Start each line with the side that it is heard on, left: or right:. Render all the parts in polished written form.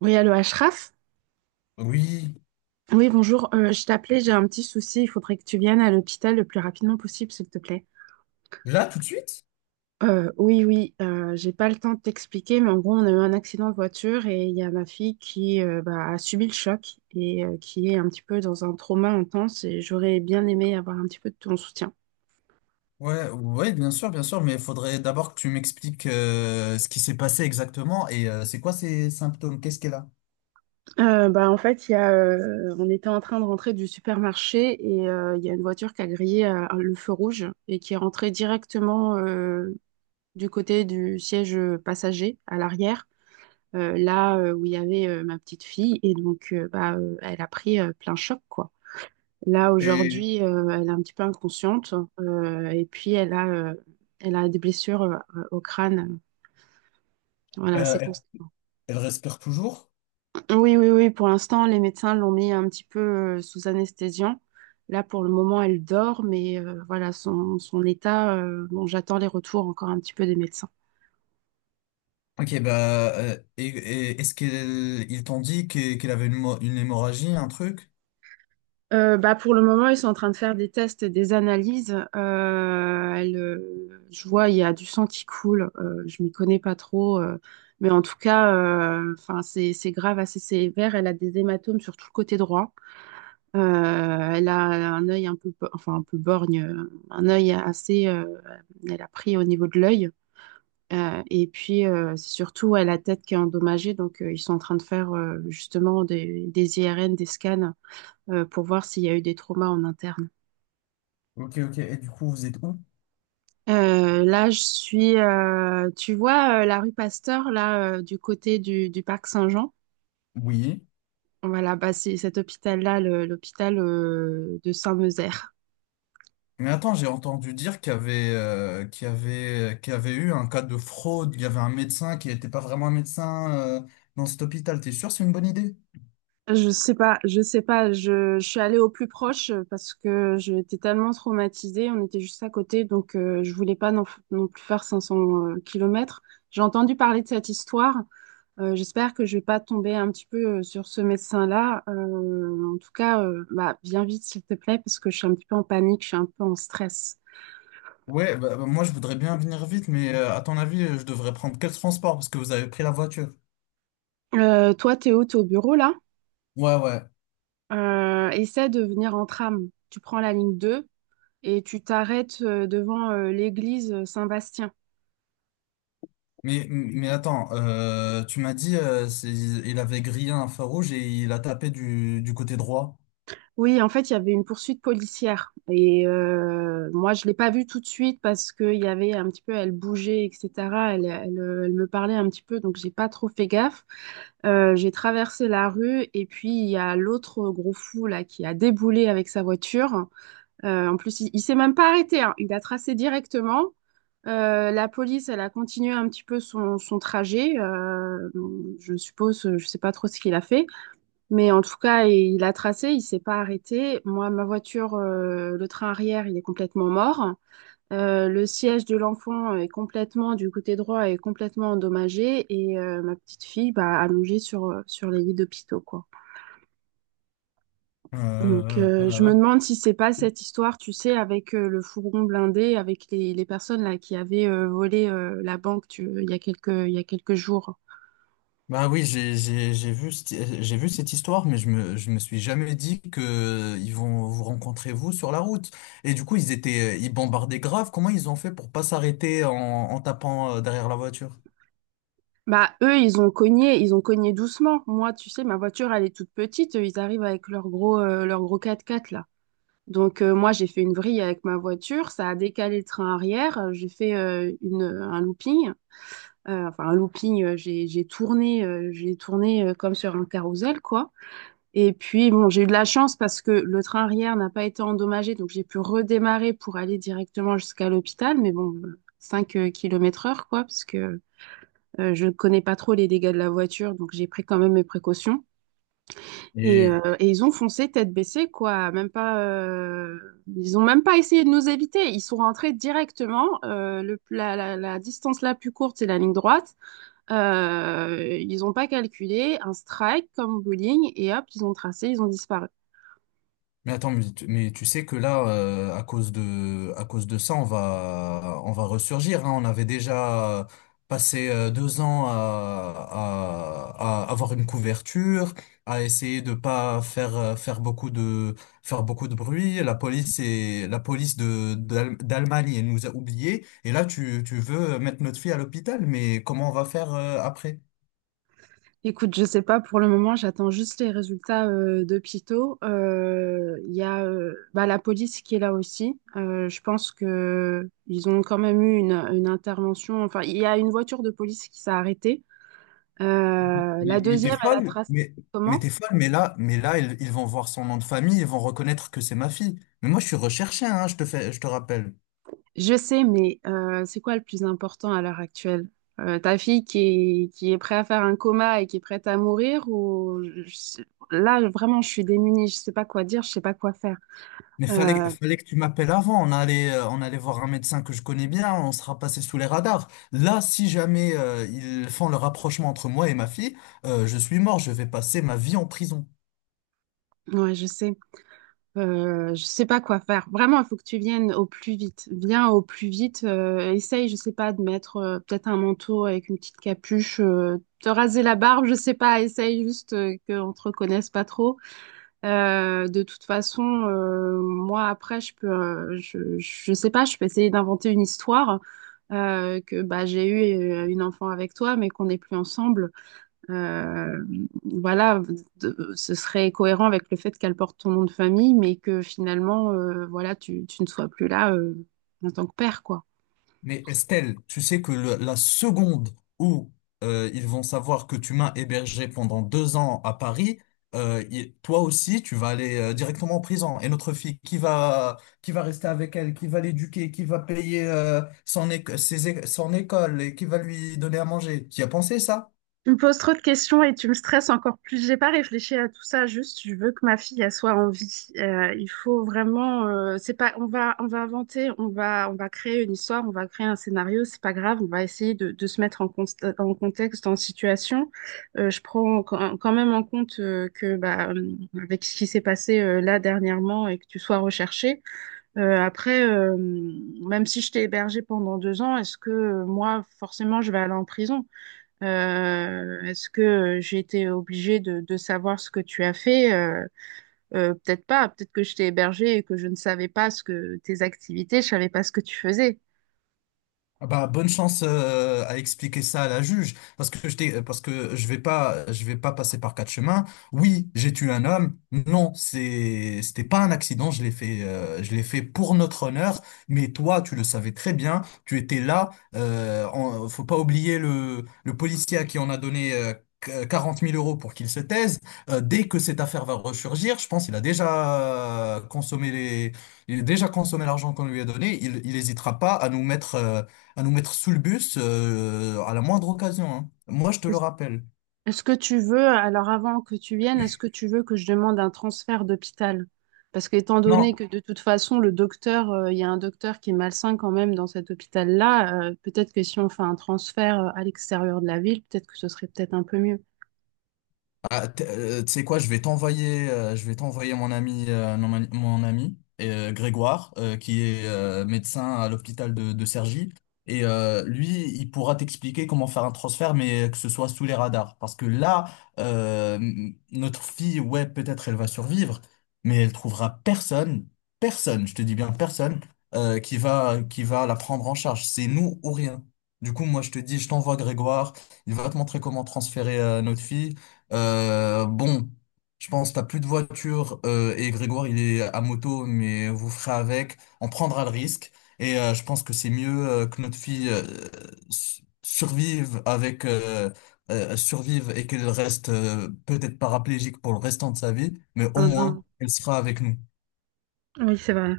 right: Oui, allô, Ashraf?
left: Oui.
right: Oui, bonjour. Je t'appelais, j'ai un petit souci. Il faudrait que tu viennes à l'hôpital le plus rapidement possible, s'il te plaît.
left: Là, tout de suite?
right: Oui, oui, j'ai pas le temps de t'expliquer, mais en gros, on a eu un accident de voiture et il y a ma fille qui bah, a subi le choc et qui est un petit peu dans un trauma intense et j'aurais bien aimé avoir un petit peu de ton soutien.
left: Ouais, ouais, bien sûr, mais il faudrait d'abord que tu m'expliques ce qui s'est passé exactement et c'est quoi ces symptômes, qu'est-ce qu'elle a?
right: Bah, en fait, il y a, on était en train de rentrer du supermarché et il y a une voiture qui a grillé le feu rouge et qui est rentrée directement du côté du siège passager à l'arrière, là où il y avait ma petite fille. Et donc, bah, elle a pris plein choc, quoi. Là,
left: Et
right: aujourd'hui, elle est un petit peu inconsciente. Et puis, elle a, elle a des blessures au crâne. Voilà,
left: euh,
right: c'est
left: elle
right: constant.
left: elle respire toujours?
right: Oui, oui, oui. Pour l'instant, les médecins l'ont mis un petit peu sous anesthésiant. Là, pour le moment, elle dort, mais voilà, son état, bon, j'attends les retours encore un petit peu des médecins.
left: Ok, bah, et est-ce qu'ils ils t'ont dit qu'elle avait une hémorragie, un truc?
right: Bah pour le moment, ils sont en train de faire des tests et des analyses. Elle, je vois, il y a du sang qui coule. Je m'y connais pas trop, mais en tout cas, enfin, c'est grave, assez sévère. Elle a des hématomes sur tout le côté droit. Elle a un œil un peu, enfin un peu borgne, un œil assez. Elle a pris au niveau de l'œil. Et puis, c'est surtout, elle a la tête qui est endommagée. Donc, ils sont en train de faire justement des IRN, des scans pour voir s'il y a eu des traumas en interne.
left: Ok, ok. Et du coup, vous êtes où?
right: Là, je suis, tu vois, la rue Pasteur, là, du côté du parc Saint-Jean.
left: Oui.
right: Voilà, bah, c'est cet hôpital-là, l'hôpital de Saint-Meuzert.
left: Mais attends, j'ai entendu dire qu'il y avait eu un cas de fraude, il y avait un médecin qui n'était pas vraiment un médecin dans cet hôpital. T'es sûr que c'est une bonne idée?
right: Je sais pas, je sais pas, je suis allée au plus proche parce que j'étais tellement traumatisée, on était juste à côté, donc je voulais pas non, non plus faire 500 kilomètres. J'ai entendu parler de cette histoire. J'espère que je vais pas tomber un petit peu sur ce médecin-là. En tout cas, bah, viens vite, s'il te plaît, parce que je suis un petit peu en panique, je suis un peu en stress.
left: Ouais, bah, bah, moi je voudrais bien venir vite, mais à ton avis, je devrais prendre quel transport parce que vous avez pris la voiture?
right: Toi, Théo, t'es au bureau là.
left: Ouais, ouais.
right: Essaie de venir en tram. Tu prends la ligne 2 et tu t'arrêtes devant l'église Saint-Bastien.
left: Mais attends, tu m'as dit il avait grillé un feu rouge et il a tapé du côté droit.
right: Oui, en fait, il y avait une poursuite policière. Et moi, je l'ai pas vue tout de suite parce qu'il y avait un petit peu, elle bougeait, etc. Elle me parlait un petit peu, donc j'ai pas trop fait gaffe. J'ai traversé la rue et puis il y a l'autre gros fou là qui a déboulé avec sa voiture. En plus, il s'est même pas arrêté, hein. Il a tracé directement. La police, elle a continué un petit peu son trajet. Je suppose, je sais pas trop ce qu'il a fait. Mais en tout cas, il a tracé, il s'est pas arrêté. Moi, ma voiture, le train arrière, il est complètement mort. Le siège de l'enfant est complètement, du côté droit, est complètement endommagé. Et ma petite fille, bah, allongée sur, sur les lits d'hôpitaux, quoi. Donc,
left: Euh,
right: je
left: euh,
right: me demande si c'est pas cette histoire, tu sais, avec le fourgon blindé, avec les personnes là qui avaient volé la banque il y a quelques jours.
left: bah oui, j'ai vu cette histoire, mais je me suis jamais dit que ils vont vous rencontrer vous sur la route. Et du coup, ils bombardaient grave. Comment ils ont fait pour pas s'arrêter en tapant derrière la voiture?
right: Bah, eux, ils ont cogné doucement. Moi, tu sais, ma voiture, elle est toute petite. Eux, ils arrivent avec leur gros 4x4, là. Donc, moi, j'ai fait une vrille avec ma voiture. Ça a décalé le train arrière. J'ai fait un looping. Enfin, un looping, j'ai tourné comme sur un carrousel, quoi. Et puis, bon, j'ai eu de la chance parce que le train arrière n'a pas été endommagé. Donc, j'ai pu redémarrer pour aller directement jusqu'à l'hôpital. Mais bon, 5 km/h, quoi, parce que... je ne connais pas trop les dégâts de la voiture, donc j'ai pris quand même mes précautions. Et ils ont foncé tête baissée, quoi. Même pas, ils ont même pas essayé de nous éviter. Ils sont rentrés directement. La distance la plus courte, c'est la ligne droite. Ils n'ont pas calculé un strike comme bowling et hop, ils ont tracé, ils ont disparu.
left: Mais attends, mais tu sais que là, à cause de ça, on va ressurgir, hein. On avait déjà passé deux ans à avoir une couverture, à essayer de pas faire beaucoup de bruit. La police et la police d'Allemagne, elle nous a oubliés. Et là, tu veux mettre notre fille à l'hôpital, mais comment on va faire, après?
right: Écoute, je sais pas pour le moment, j'attends juste les résultats de Pito. Il y a bah, la police qui est là aussi. Je pense que ils ont quand même eu une intervention. Enfin, il y a une voiture de police qui s'est arrêtée. La
left: Mais t'es
right: deuxième, elle a
left: folle,
right: tracé
left: mais
right: comment?
left: t'es folle, mais là, ils vont voir son nom de famille, ils vont reconnaître que c'est ma fille. Mais moi, je suis recherché, hein, je te rappelle.
right: Je sais, mais c'est quoi le plus important à l'heure actuelle? Ta fille qui est prête à faire un coma et qui est prête à mourir ou là vraiment je suis démunie, je sais pas quoi dire, je sais pas quoi faire.
left: Mais fallait,
right: Euh,
left: fallait que tu m'appelles avant. On allait voir un médecin que je connais bien, on sera passé sous les radars. Là, si jamais, ils font le rapprochement entre moi et ma fille, je suis mort, je vais passer ma vie en prison.
right: ouais, je sais. Je sais pas quoi faire. Vraiment, il faut que tu viennes au plus vite. Viens au plus vite. Essaye, je sais pas, de mettre peut-être un manteau avec une petite capuche, te raser la barbe, je sais pas. Essaye juste qu'on te reconnaisse pas trop. De toute façon, moi après, je peux, je sais pas, je peux essayer d'inventer une histoire que bah j'ai eu une enfant avec toi, mais qu'on n'est plus ensemble. Euh, voilà, ce serait cohérent avec le fait qu'elle porte ton nom de famille, mais que finalement, voilà, tu ne sois plus là, en tant que père, quoi.
left: Mais Estelle, tu sais que la seconde où ils vont savoir que tu m'as hébergé pendant deux ans à Paris, toi aussi, tu vas aller directement en prison. Et notre fille, qui va rester avec elle, qui va l'éduquer, qui va payer son école et qui va lui donner à manger. Tu y as pensé ça?
right: Tu me poses trop de questions et tu me stresses encore plus. J'ai pas réfléchi à tout ça, juste je veux que ma fille elle soit en vie. Il faut vraiment c'est pas on va inventer, on va créer une histoire, on va créer un scénario, c'est pas grave, on va essayer de se mettre en, en contexte, en situation. Je prends quand même en compte que bah avec ce qui s'est passé là dernièrement et que tu sois recherché. Après même si je t'ai hébergé pendant 2 ans, est-ce que moi forcément je vais aller en prison? Est-ce que j'ai été obligée de savoir ce que tu as fait? Peut-être pas. Peut-être que je t'ai hébergée et que je ne savais pas ce que tes activités, je savais pas ce que tu faisais.
left: Ah bah, bonne chance à expliquer ça à la juge parce que parce que je vais pas passer par quatre chemins. Oui, j'ai tué un homme. Non, c'était pas un accident, je l'ai fait pour notre honneur, mais toi tu le savais très bien, tu étais là faut pas oublier le policier à qui on a donné 40 000 euros pour qu'il se taise. Dès que cette affaire va ressurgir, je pense qu'il a déjà consommé les il a déjà consommé l'argent qu'on lui a donné, il hésitera pas à nous mettre sous le bus à la moindre occasion. Hein. Moi, je te le rappelle.
right: Est-ce que tu veux, alors avant que tu viennes, est-ce que tu veux que je demande un transfert d'hôpital? Parce qu'étant donné
left: Non,
right: que de toute façon, le docteur, il y a un docteur qui est malsain quand même dans cet hôpital-là, peut-être que si on fait un transfert à l'extérieur de la ville, peut-être que ce serait peut-être un peu mieux.
left: ah, tu sais quoi, je vais t'envoyer, mon ami, non, mon ami Grégoire, qui est médecin à l'hôpital de Cergy, et lui, il pourra t'expliquer comment faire un transfert, mais que ce soit sous les radars, parce que là, notre fille, ouais, peut-être elle va survivre, mais elle trouvera personne, personne, je te dis bien personne, qui va la prendre en charge. C'est nous ou rien. Du coup, moi, je te dis, je t'envoie Grégoire. Il va te montrer comment transférer notre fille. Bon, je pense que t'as plus de voiture et Grégoire il est à moto, mais vous ferez avec. On prendra le risque et je pense que c'est mieux que notre fille s- survive avec euh, survive et qu'elle reste peut-être paraplégique pour le restant de sa vie, mais au
right: Ah non,
left: moins elle sera avec nous.
right: oui, c'est vrai.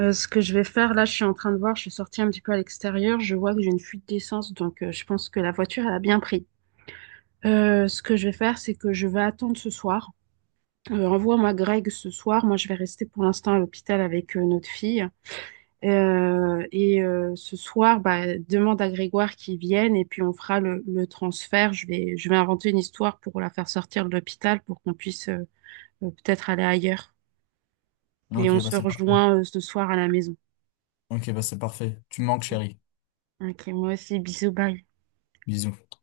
right: Ce que je vais faire, là, je suis en train de voir, je suis sortie un petit peu à l'extérieur, je vois que j'ai une fuite d'essence, donc je pense que la voiture, elle a bien pris. Ce que je vais faire, c'est que je vais attendre ce soir. Envoie-moi Greg ce soir. Moi, je vais rester pour l'instant à l'hôpital avec notre fille. Et ce soir, bah, demande à Grégoire qu'il vienne et puis on fera le transfert. Je vais inventer une histoire pour la faire sortir de l'hôpital pour qu'on puisse peut-être aller ailleurs. Et
left: Ok,
right: on
left: bah
right: se
left: c'est parfait.
right: rejoint ce soir à la maison.
left: Ok, bah c'est parfait. Tu me manques, chérie.
right: Ok, moi aussi, bisous, bye.
left: Bisous.